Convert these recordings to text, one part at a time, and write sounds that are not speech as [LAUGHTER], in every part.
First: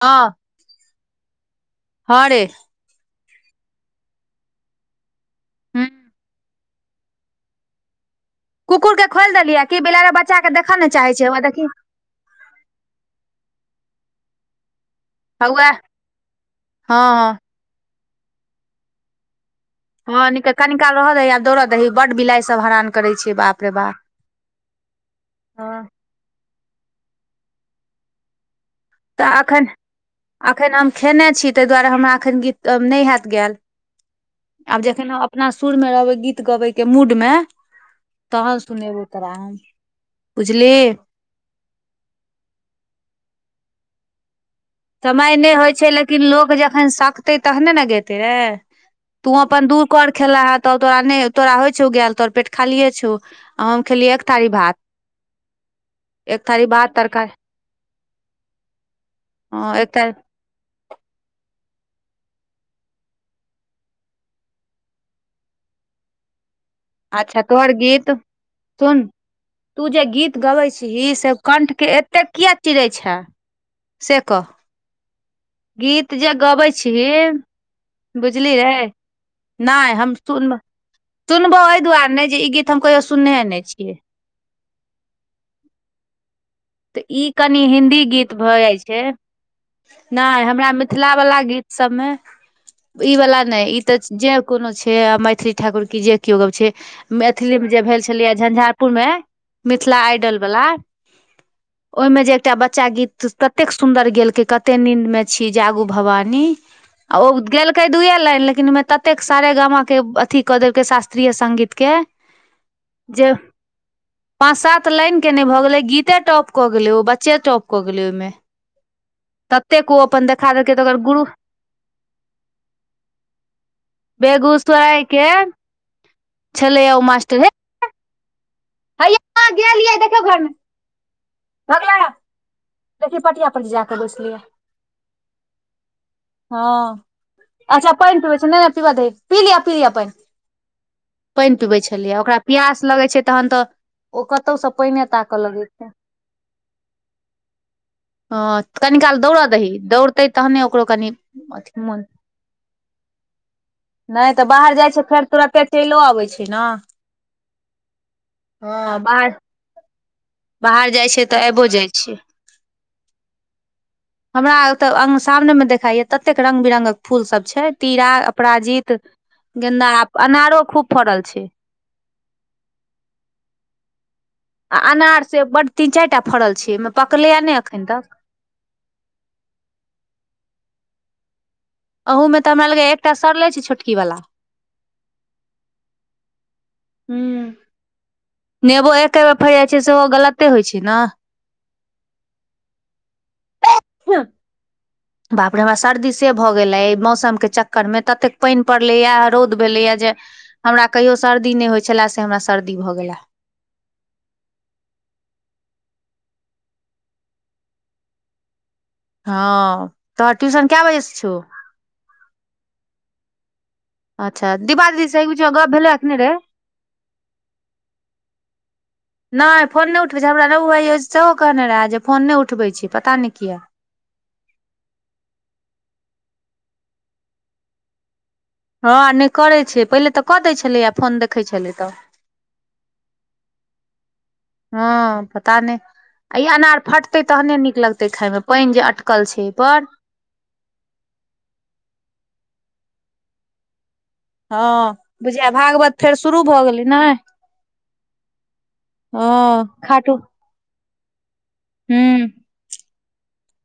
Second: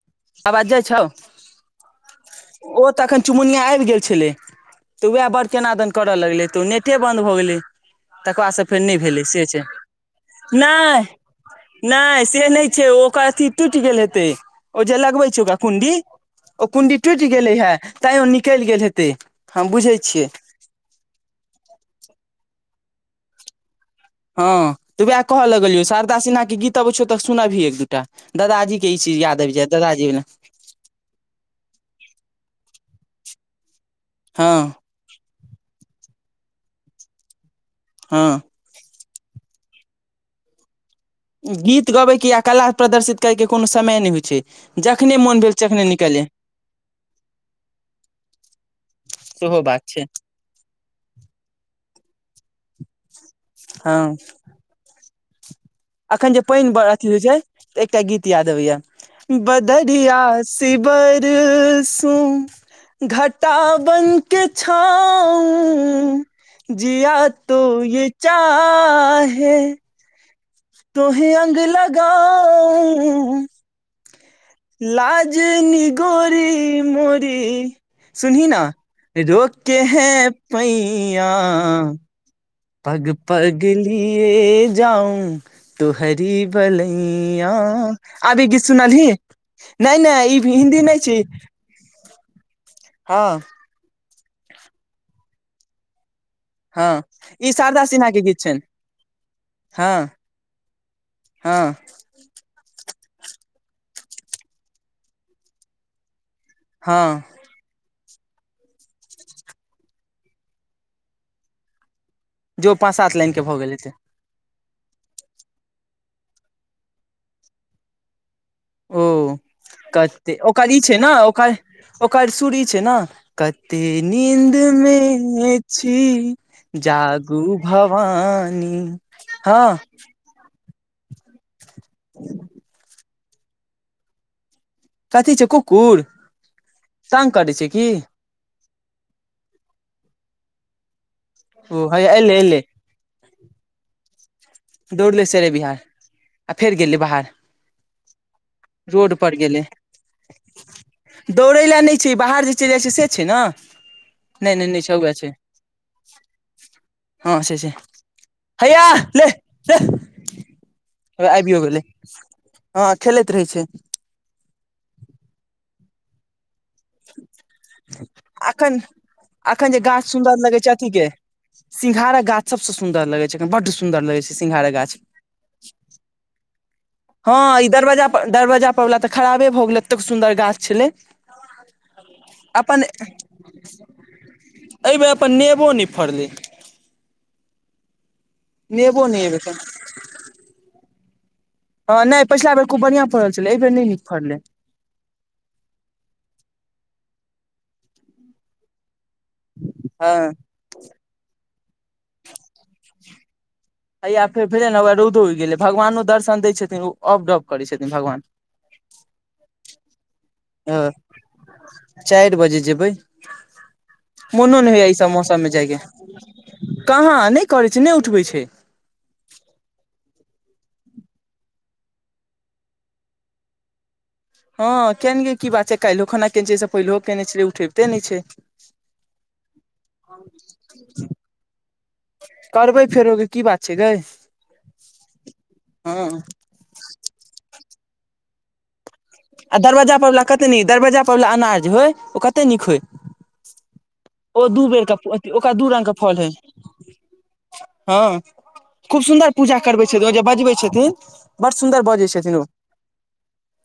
आ आवाज जाइ छौ हैं रे ओ त अखन चुमुनिया आबि गेल छले तऽ वएह बड़ ह केनादन करऽ लगलै तऽ ने नेट बन्द भऽ गेलै तकर बाद से फेर कुकुर नहि के भेलै खोलि से छै देलियै कि बिलाड़े बच्चा के देखऽ ने नहि चाहे छै हौआ देखी नहि से नै छै ओकर अथी टूट गेल हेते ओ जे लगबे ओकरा हौआ कुंडी ओ कुंडी टूटि हँ गेलै हे तैं ओ निकलि गेल हेतै हम बुझै छी हँ कनिकाल रहऽ दही आब दौड़ऽ दही बड़ बिलाई सभ हरान करै छियै बाप रे बाप हँ तऽ उएह कहऽ हँ लगलियौ शारदा सिन्हा के गीत अबै छै तऽ सुनबही एक दू दादाजी के ई चीज याद आबि जाय दादाजी ने। अखन हम खेने छी ताहि दुआरे हमरा अखन गीत नहि हयत हँ आब जे खन अपना सुर मे रहबै गीत गबे के मूडमे हँ तहन सुनेबो तोरा हम बुझलिही गीत गबे के या कला प्रदर्शित करे के कोनो समय नहि होई छै जखने समय मोन भेल नहि होइ तखने छै निकलियै लेकिन लोकऽ जखन सकतै तहने ने गेते रे तू सेहो अपन बात छै दूकर खेला ह तब तोरा नहि तोरा होई छौ गेल तोर पेट खाले छौ आ हम हँ खेलियी एक थारी भात अखन जे एक थारी पानि भात अथी होई तरकारी छै एकटा गीत याद अबैया हँ एक थारी बढ़िया सै बरसो घटा बनके छाउ। जीया अच्छा तो तोहर य चाहे पूजा गीत गाब लऽ तो हे अग लगाऽ स कह लाजनी गीत जे गबै गोरी छीही मोरी। सुनही बुझली रे ने रोके नहि है हम सुन पैया सुनबो एहि दुआरे नहि जे ई गीत हम कहियो पग सुनने नहि पग छियै लिये जाऊ तोहरि तऽ ई बलैय कनि हिन्दी आबे भऽ गीत जाइ छै सुनलही। नहि नहि ई हिन्दी नहि छी। सभमे ई हँ वला नहि ई तऽ जे कोनो छै आ मैथिली ठाकुर कि जे केओ गब छै हँ ई मैथिलीमे जे शारदा भेल सिन्हा के छलैए गीत छनि झंझारपुर मे मिथिला आइडल वाला ह ओहिमे जे एकटा बच्चा गीत ततेक सुन्दर गेलकै कतेकऽ नीन्दमे छी जागू भवानी आ हँ औ गेल कै दूए लाइन लेकिन ओमे ततेक सारे गामके अथी कऽ देलकै शास्त्रीय संगीत के जो पाँच सात लाइन जे के भ गेलै पाँच सात लाइन के नहि भऽ गेलै गीते टॉप कऽ गेलै ओ बच्चे टॉप कऽ गेलै ओइ मे ओ कते देखा ओकर देलकै ई तऽ छै ने गुरु ओकर ओकर सूर ई छैय ने कते निन्दमे बेगूसराय के छी छलैया ओ जागू मास्टर हे भवानी हैया ह गेल ये देखियौ घर मे [UNINTELLIGIBLE] [INAUDIBLE] देखी पटिया पर जाय क बैसलियै कथी छै कुकुर हँ तंग करै छै की अच्छा पानि पीबै छियै नहि आ पीब दही पी लिय पी लिय पानि। पानि पिबै ओ हैया छलियै एले ओकरा एले पियास लगै छैम तहन तऽ ओ कतौ से पानिये दौड़ले ताकऽ सेरे लगै बिहार आ फेर गेलै बाहर। हँ कनी रोड काल पर दौड़ऽ गेलै दही दौड़तै तहने ओकरो कनि दौड़ै लऽ अथी नहि मोन छैय बाहर जे चलि जाय छैय से छैय न तऽ नहि बाहर नहि जाइ छै हौवे फेर छै तुरते चलियो अबै छै ने हँ छैय से हैया हँ बाहर लेह बाहर जाइ छै हैया तऽ आबियो गेलै जाइ छै ह खेलैत रहै छैय हमरा ओतऽ आंगन सामने मे देखायये तते रंग बिरंगकऽ फूल सभ छैय तीरा अखन अपराजित गेन्दा आ अनारो खूब फड़ल छैय सिंंघारक गाछ सभसँ सुन्दर लगै छैय बड्ड सुन्दर लगै छैय आ सिंघारक गाछ अनार से बड तीन चाइर टा फड़ल छैय पकलै ये नै हँ ई एखन तक दरवाजा पर दरवाजा पर वला तऽ खराबे भऽ गेलै एतेक सुन्दर गाछ छलै अहू में तऽ हमरा अपन लगयये एकटा सड़लै छैय छोटकी बला एहि बेेर अपन नेबो नहि फड़लै [INAUDIBLE] [INAUDIBLE] नेबो नहि एके बेर फैड़ एबेर जाय छैय सेहो गलते होय छैय न हँ नै पछिला बेर खूब बढ़ियां फड़ल छलै आइ बेर नै नीक फड़लै बाप रे बाप सर्दी से भऽ गेल अइ मौसम केँ चक्कर में ततेक पाइन पड़लै या रौद भेलैये जे हँ [INAUDIBLE] हमरा कहियो सर्दी नै होय छलय से हमरा सर्दी भऽ गेल हैया फेर फेन हौवै रौदो उगि गेलै भगवानो दर्शन दैय छथिन्ह ओ अब डब करै छथिन्ह भगवान हँ तोहर ट्यूशन कै बजे से छौ चाइर बजे जेबै अच्छा मोनो नै होइये दिपा ई दीदी सभ से मौसम बीच में मे जाय गप केँ भेलै कि नहि रे [INAUDIBLE] कहाँ नै करै छै नै उठबै छै [INAUDIBLE] नै फोन नै उठबै छैय हमरा रघु भाईजी सेहो कहने रहय जे फोन नै उठबै छैय पता नै किया हँ कियान लियै की बात छैय काइलोखना केने छियै ओ स पहिलहो केने छलियै उठबिते नै छैय हँ नै करै छियै पहिले तऽ कऽ दैत छलै य फोन देखै छलै य तऽ करबै फेरो की बात छै गै [INAUDIBLE] हँ पता नै हँ ई अनार फट पकतै तहने नीक लगतै खाइमे पाइन ज़े अटक आ दरवाजा पर वला कतेक नीक दरवजा पर वला अनार जे होय ओ कतेे नीक होय ओ दू बेर हँ कऽ बुझाय ओकरा दू रंग भागवत कऽ फेर फल होय [INAUDIBLE] शुरू भऽ गेलै ने हँ [INAUDIBLE] खूब सुन्दर पूजा हँ करबै छथिन ओ खाटू जे बजबै छथिन बड़ सुन्दर बजै छथिन ओ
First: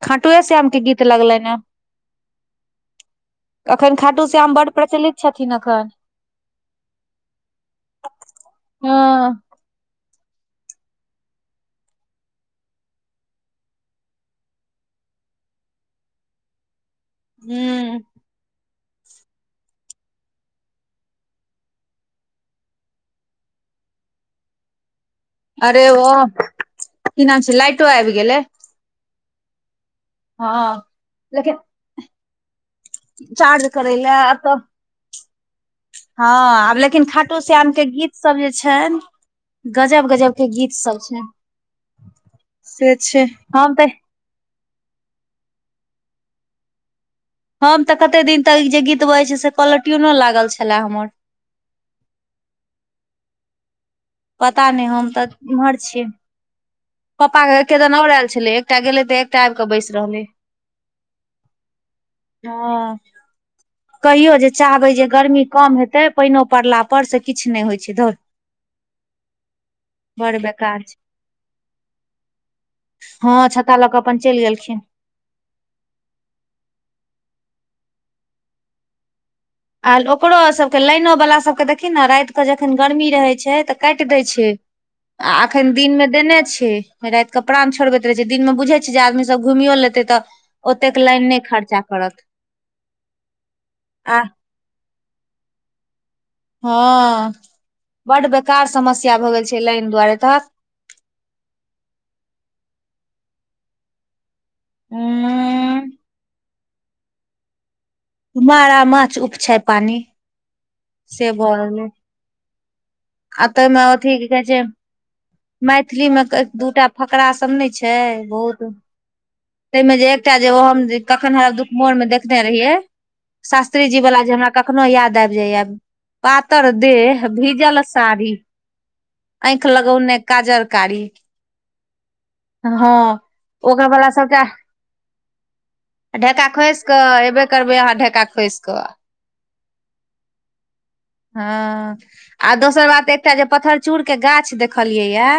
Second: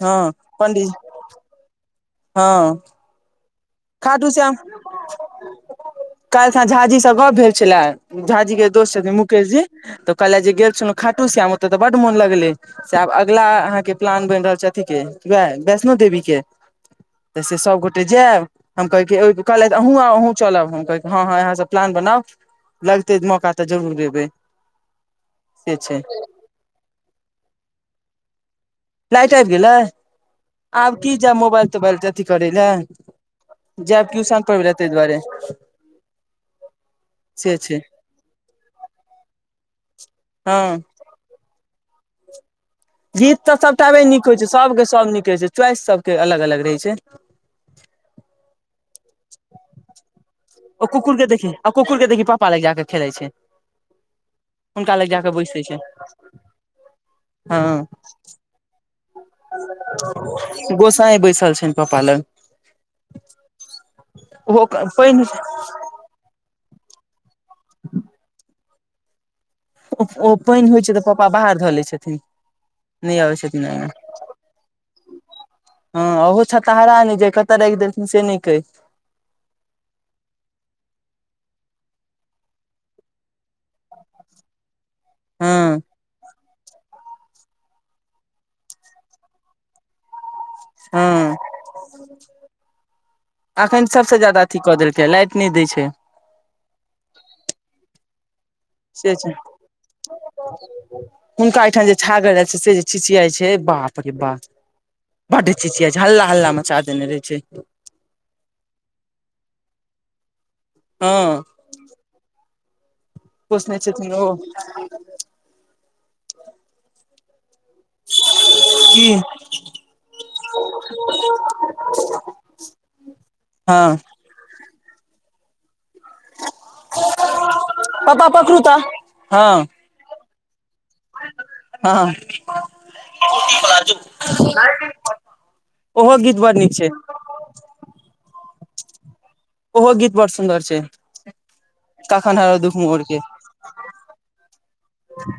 हँ खाटू ए श्याम केँ पंडीजी गीत लगलैन है हँ [INAUDIBLE] अखन खाटू श्याम बड़ प्रचलित छथिन्ह अखन काइल सा झाजी स गप भेल छलय झाजी केँ दोस्त हँ छथिन्ह मुकेश जी तऽ कहल जे गेल छलौ खाटू श्याम ओत तऽ बड मोन लगलै से आब अगला अहाँकेँ प्लान बैन रहल छै अथि केँ उहै वैष्णो देवी केँ [INAUDIBLE] से सब हूँ गोटे जैब हम कहै की कहलैथ अहूँ आउ अहूँ चलब हम कहै हँ हँ यहाँसँ प्लान बनाउ लगते मौका तऽ जरूर ऐबै [INAUDIBLE] अरे ओ [INAUDIBLE] की नाम छै लाइटो आइब गेलै लाइट आइब गेलै हँ [INAUDIBLE] आब की जायब लेकिन मोबाइल तोबाइल अथी करै लै चार्ज करै लै आब तऽ दुआरे हँ आब लेकिन खाटू से श्याम छै केँ गीत सब जे छैन गजब गजब केँ हँ गीत सब छै न [INAUDIBLE] से छै गीत हम तऽ सभटाबे नीक छै सब केँ सब नीक रहै छै च्वाइस सब केँ अलग अलग रहै छै हम तऽ कते दिन तक जे गीत बजै छै से कॉलर ट्यून लागल छै ओ कुकुर कऽ देखी आ कुकुर कऽ देखी पापा लग जा कऽ खेलै छै पता [INAUDIBLE] नहि हुनका लऽ हम जा तऽ कऽ बैसै इम्हर छै [INAUDIBLE] छियै पप्पा कऽ हँ केदन और ऐल छलै एकटा गेले तऽ एकटा आइब कऽ बैस रहले गोसाई बैसल छनि पापा लग [INAUDIBLE] हऽ कहियो जे ओहो चाहबै जे पानि गर्मी कम हेतै पाइनो पड़ला पर से किछ नै होइ छै धौ ओ पाइन होइ छै तऽ पापा बाहर धऽ लैत छथिन नै हँ आबै छथिन छता लऽ कऽ अपन अंगना [INAUDIBLE] चलि गेलखिन हँ ओहो छता हरा न जय कत राइख देलथिन से नैकहै ओकरो सभके लाइनोवाला सभके देखियी ने रातिकेऽ जखन गर्मी रहैत छै तऽ काटि दै छै एखन हँ दिनमे देने छी राति के प्राण छोड़बैत रहै छै दिनमे बुझैत छै जे आदमीसभ घुमियो लेतै त हू अखन सभसँ आ जादा अथी कऽ देलकै लाइट नहि दै छै। हँ बड़ बेकार समस्या भऽ गेल छै लाइन दुआरे तहत हुनका एहिठाम जे छागर जाय छै से जे छिचियाइ छै बाप रे बाप बटे उम्म चिचिया छै हल्ला हल्ला माचा देने रहै छै मारा माछ उपछाय पानि हँ सेब आत पोसने ने छथिन कि ओ कहै छै मैथिली मे दूटा फकरास सभ नहि छै बहुत की ताहिमे जे एकटा जे ओ हम कखन हमरा दुख फोनमे देखने रहियै हँ शास्त्री जी वाला जे हमरा कखनो याद आबि जाइय पातर देह भिजलऽ साड़ी कता [UNINTELLIGIBLE] आँंख लग ने काजर काली ह ह ओकरा वाला सभके ओहो गीत ढका बड़ नीक खोस छै कऽ ए करबै अहाँ ढका खोसि क ओहो गीत बड़ सुन्दर छै। हँ कखन आ हरौ दुख दोसर मोर बात के एकटा जे पत्थरचूड़ के गाछ देखलियै या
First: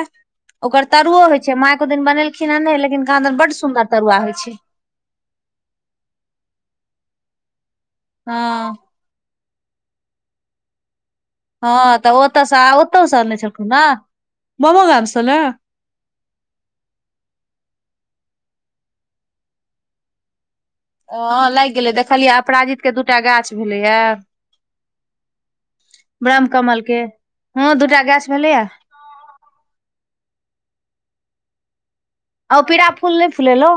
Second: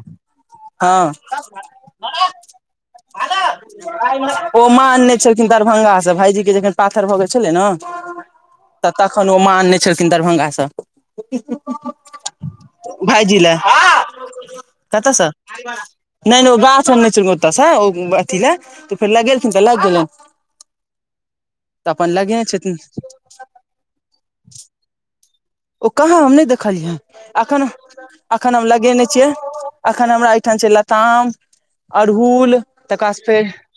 ओकर तरुओ होय छै माँ एको दिन हँ बनेलखिन हे नाय कहादिन बड सुन्दर तरुआ होइ छै ओ मा छलखिन दरभंगा से भाईजी के जखन पाथर भऽ गेल छलै नय ह तखन ओ माँ आने छलखिन दरभंगासँ हैं तऽ ओतसँ ओतहु अने छलखुनह कतसँ नहि नहि ओ गाछ आर नहि ओतऽसँ अथी ले त फेर लगेलथिन तऽ लग गेल हैं लागि गेलै देखलियै छथिन अपराजित के दूटा गाछ भेलैएा ओ कहाँ हम नहि देखलियै के अखन हँ दूटा गाछ अखन भेलैया हम लगेने छी छिये एखन हमरा एहिठाम छै लताम आ अड़हुल ओ पीरा तकर फूल बाद नहि फेर फुलेलौ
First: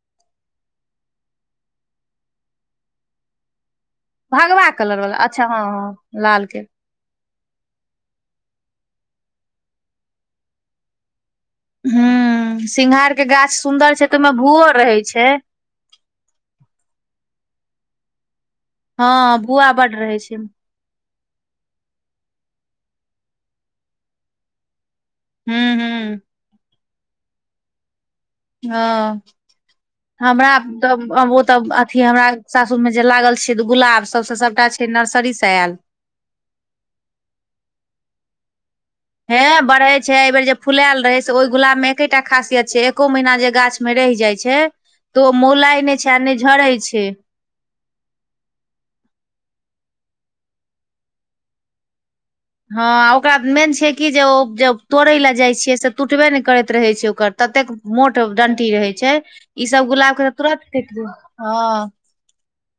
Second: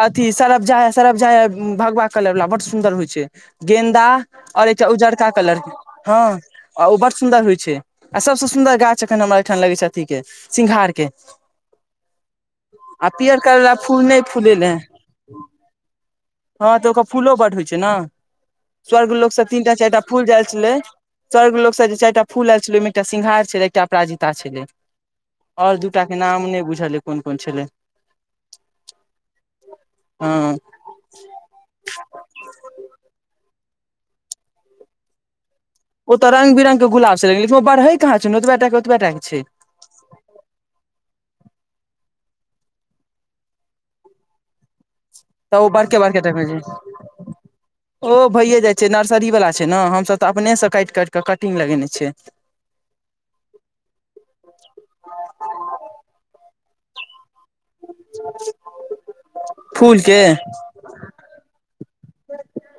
अथी सरफ जा सरफ जा भगवा कलर वाला बड सुंन्दर होय छै गेन्दा भगवा ओर छै कलर वाला उजरका अच्छा कलर हँ के हँ लाल के आ ओ बड़ सुन्दर होइ छै आ सभसँ सुन्दर गाछ एखन हमरा ओहिठाम लगै छै अथी के सिंघार के हूँ सिंघार के गाछ पियरकावला सुन्दर फूल छै तऽ नहि ओहिमे भूओ फूलेलेय रहै छै हँ तऽ ओकर फूलो बड होय छैय ने स्वर्ग लोग हँ से भुआ तीनटा बड चारिटा रहै फूल जे छै हूँ आयल छले स्वर्ग लोकगसँ जे चारिटा फू आयल छलै ओहिमे एकटा सिंघार छलै एकटा अपराजिता छलै ओर दूटाके हूँ नाम नहि बुझल यह कोन कोन छलै ह हमरा हँ तब अहुसब अथी हमरा सासुर मे जे लागल छै तऽ गुलाब सभ से सभटा छै नर्सरी से आयल ओत रंग बिरंगीके गुलाब छैय ओत बढ़ै कहा छैय ओतबेय टाके हे बढ़े छैय एहि बेर जे फुलायल रहे से ओहि गुलाब मे एकेटा खासियत छैय एको महीना जे गाछ मे रहि जाई छैय तै तऽ ओ मौलाइ नहि बड़के छैय आ बड़के नहि टा के छै झरै छैय ओ भैए जाइ छैय नर्सरी वाला छैय ने हमसभ ततऽ अपनेसं काटि काटि क कटिंग लगेने छियै हैं ओकरा मेन छैय कि जे ओ जब तोड़य लए जाइ छियै से टूटबे ने करैत रहैत छैय ओकर ततेक मोट डंटी रहे छैय ई सभ गुलाब के त तुरत कू ह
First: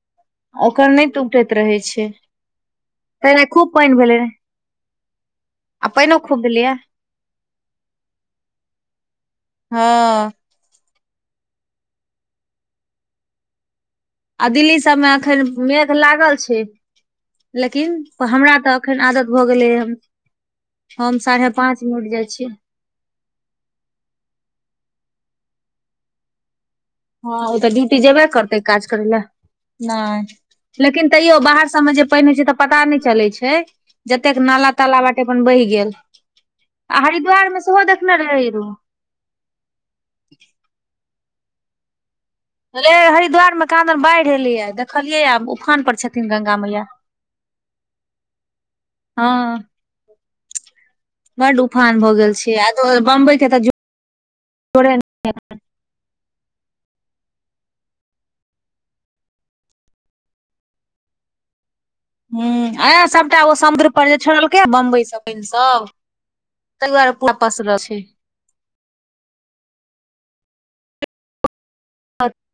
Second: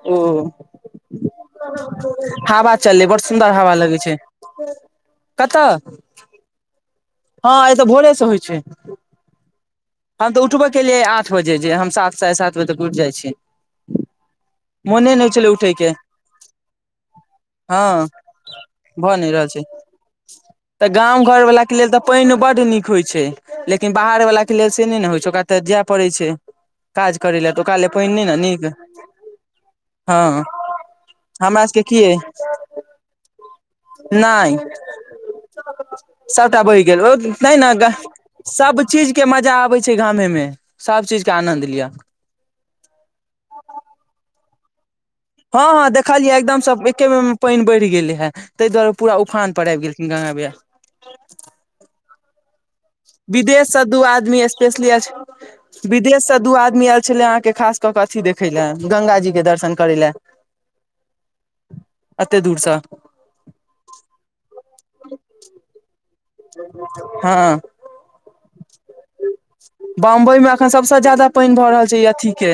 ओ ओकर नहि टुटैत रहे छैय हवा चललै बड़ तहिना सुन्दर हवा खूब लगै पानि छै भेलै। आ प‌इनो खुबभेलेय हैं एत भोरे से होइ छैय हँ हम तऽ उठबेय केलियैह आठ बजे जे हम सात साढ़े सात बजे तक उठ जाइ छी आ दिल्ली सभ मे एखन छलै उठै मेघ के लागल छैय हँ लेकिन हमरा तऽ एखन नहि आदत भऽ रहल छै गेलैय तऽ गाम घरवलाके लेल त जाइ पानि छियै बड्ड नीक होइत छैय लेकिन बाहर वाला के लेल से नहि ने होइ छैय ओकरा त जाय पड़ै छैय ह ओ तऽ ड्यूटी जेबे करतै काज करै लए हँ नहि लेकिन तैयो हमरा बाहर सबके सभमे की जे अइ पाइन होइ छैय त पता नहि चलैत छैय जतेक नहि नाला ताला बाटे अपन बहि गेल सभटा बहि आ गेल ओ हरिद्वार मे नहिनग सेहो देखने रहै रू सभ चीजके मजा आबै छैय गाम मे सभ चीज के आनन्द लिआ रे हरिद्वार मे कहादिन बाढ़ि एलियै देखलियै ह उफान पर छथिन देखलियै गंगा एकदम सभ मैया एके बेर मे पानि बढ़ि गेलै हे ताहि दुआरे पूरा उफान पर आबि गेलखिन गंगा माईया बड़ उफान भऽ गेल छै किया दुहा विदेशसँ दू आदमी स्पेशली आयल छ‌नि। विदेशसँ दू आदमी आयल छलै अहाँकेँ खास कऽ अथी देखय लए गंगजीके दर्शन करै लए [INAUDIBLE] हे दूर से आ सभटा ओ समुद्रपर जे छोड़लकै बम्बइसँ प‌इनसभ तहिआर हँ प्रबल छैय बम्बई मे अखन सबस ज्यादा पानि भऽ रहल छैय इ अथी के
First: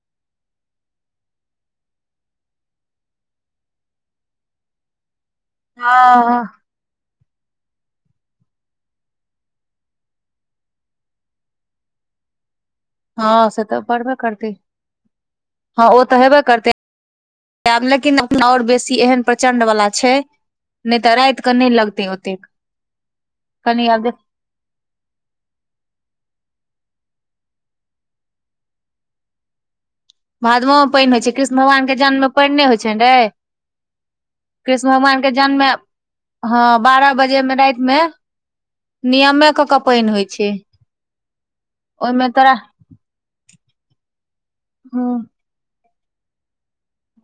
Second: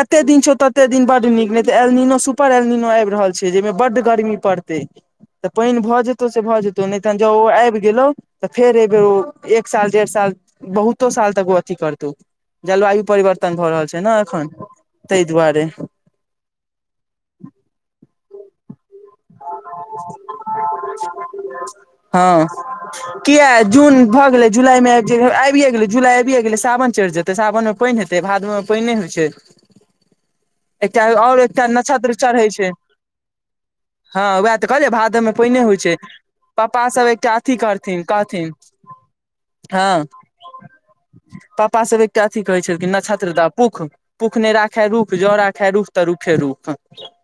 एते दिन छौ ते दिन बड नीक ने ते एलनिनो सुपर एलनिनो आब रहल छैय जेहिमे बड गर्मी पड़तेय पानि भऽ जेतौ से हँ भऽ जेतौ नहि त जँ ओआइब गेलहु तऽ फेर एहिबेर ओ एक साल डेढ़ साल बहुतो साल तक ओ अथी करतौ। जलवायु हँ परिवर्तन से भऽ तऽ रहल छै पड़बे ने एखन ताहि दुआरे। त हेबे करतैब लेकिन आओर बेसी एहन प्रचंड वला छै नहि तऽ राति कऽ नहि लगतै हा ओतेक किया कनि जून आब भऽ गेल जुलाई जे आबिये गेलै जुलाई आबि गेलै सावन चढ़ि जेतैय सावन मे पानि हेते भादमे मे पानि नहि होइ छैय [INAUDIBLE] भादवो मे पानि होइत छैय कृष्ण भगवान के जन्ममे पानि नहि होइत छैय गे हैं उएहत कहलियै भादव मे पहिने होइ छैय हँ पप्पा सभ बारह एकटा बजे मे अथी राति मे करथिन कहथिन नियमे कऽ के प‌इन होइ छैय पप्पा सभ एकटा अथी कहै छलिन न्षत्रता पुख पख नहि राखै हँ रुख जौ राखै रुख त रुखे रुख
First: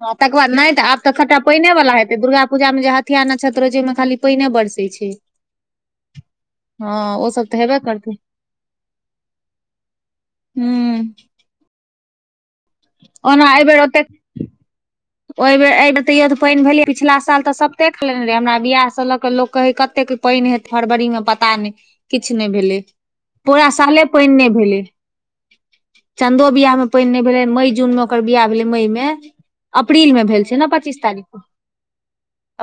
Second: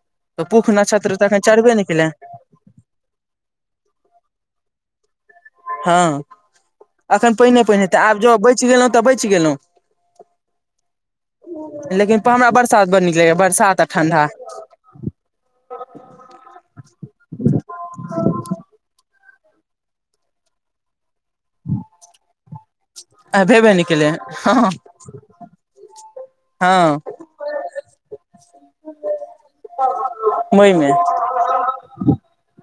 तकर बाद नहि त आब तऽ खत पानि चढ़बे नहि वाला केलै हेतै दुर्गाापूजा मे जे हथिया नक्षत्र छै ओहिमे खाली पानि बरसै छै ह हँ ओ एखन सब तऽ पहिने हेबे पहिने हेतै करतै आब जँ बचि गेलहुँ तऽ बचि गेलहुँ हू। लेकिन हमरा बरसात बड़ नीक लगैए ओना बरसात एहिबेर आ ओतेक ठण्डा ओहि बे एहिर तैयो त पानि भेलै पिछिला साल तऽ सभतेक खने रहै हमरा बियाहसँ लऽ कऽ लोक कहै कतेक पानि हे फरबरी म पता नहि किछु नहि भेलै आ पूरा भेबे नहि साले केलै पानि नहि हँ भेलै। चदो बियाहमे हँ पानि नहि भेलै मई जून मे ओकर बियाह भेलै मइ मे अप्रील मे भेल छै ने मई मे पच्चीस तारीख।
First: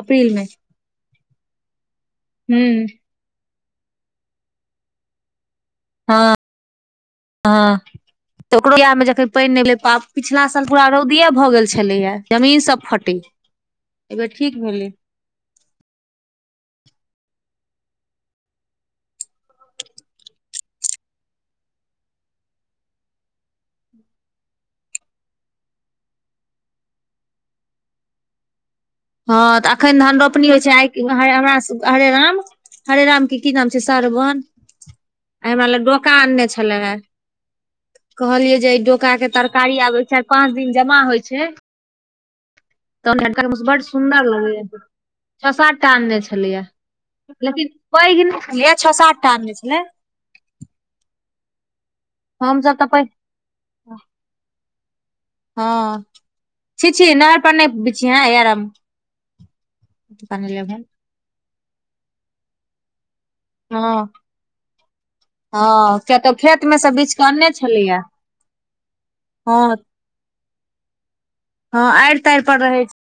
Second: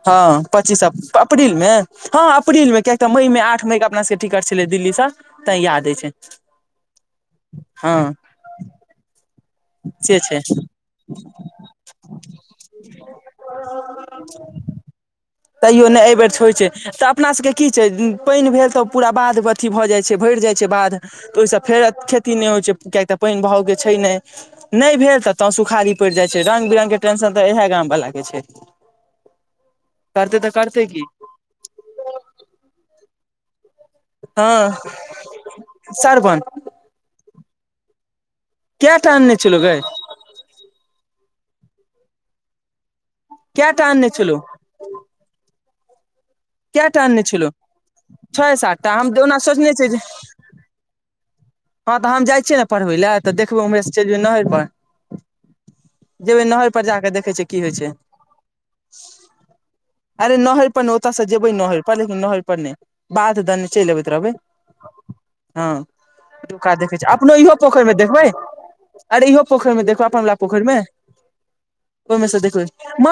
अप्रील मे हँ पच्चीस अप्रील मे हँ अप्रील मे हूँ कऽ मई मे आठ मई के अपना सभके टिकट छलै दिल्ली से ते याद अछि हँ हँ तऽ ओकरो यादमे ज पानि नहि से छै पिछिला साल पूरा रौदिये भऽ गेल छलैया जमीन सभ फटे एब ठीक भेल। तैयो नहि एहि बेर छै होइ छै तऽ अपना सभके कि छै पानि भेल तऽ पूरा बाध अथी भऽ जाई छै भरि जाई छै बाध तऽ ओहिसँ फेर खेती नहि होई छै किएक तऽ पानि भावके छै नहि नहि भेल तऽ तऽ सुखारी पड़ि जाइ छै रंग बिरगके टेंशन तऽ इएह गामवलाके छै हँ तऽ एखन धन करतै रोपनी तऽ होई छै करतै आइ की हमरा हरे राम हरे राम के कि नाम छै स्रवन हँ आ हमरा ले दोकान सरवन ने छै छले कहलियै जे कएटा डोका के आनने छलौ गै तरकारी आबै छै। पाँच दिन जमा होई छै तऽ बड़ सुन्दर लगैय कटा आनने छलो लेकिन पैघ नहि छै छलैया छओ सठटा हम सात दऽ टा ओना आनने सोचने छलै छै जे ह तऽ हम जाइ छियै ने हमसभ पढ़बै पैघ लए तऽ देखबै हमम्हरेसँ चलि जेबै नहर पर हँ जेबै नहर छी पर जा कऽ छी देखै नहर छै पर कि नहि होइ छै बिछिहे यार अरे नहर हम पर ने ओतयसँ जेबै नहर पर लेकिन नहर पर नहि। बध दने चलि अबैत हँ रहबै हँ किया तऽ खेत हका मे से देखै छै बीछ कऽ अपनो अनने इहो पोखरिमे छलैया देखबै अरे इहो पोखरि हँ मे देख अपन वला पोखरि मे हँ आड़ि ओहिमे ताड़ि से देख पर रहे मे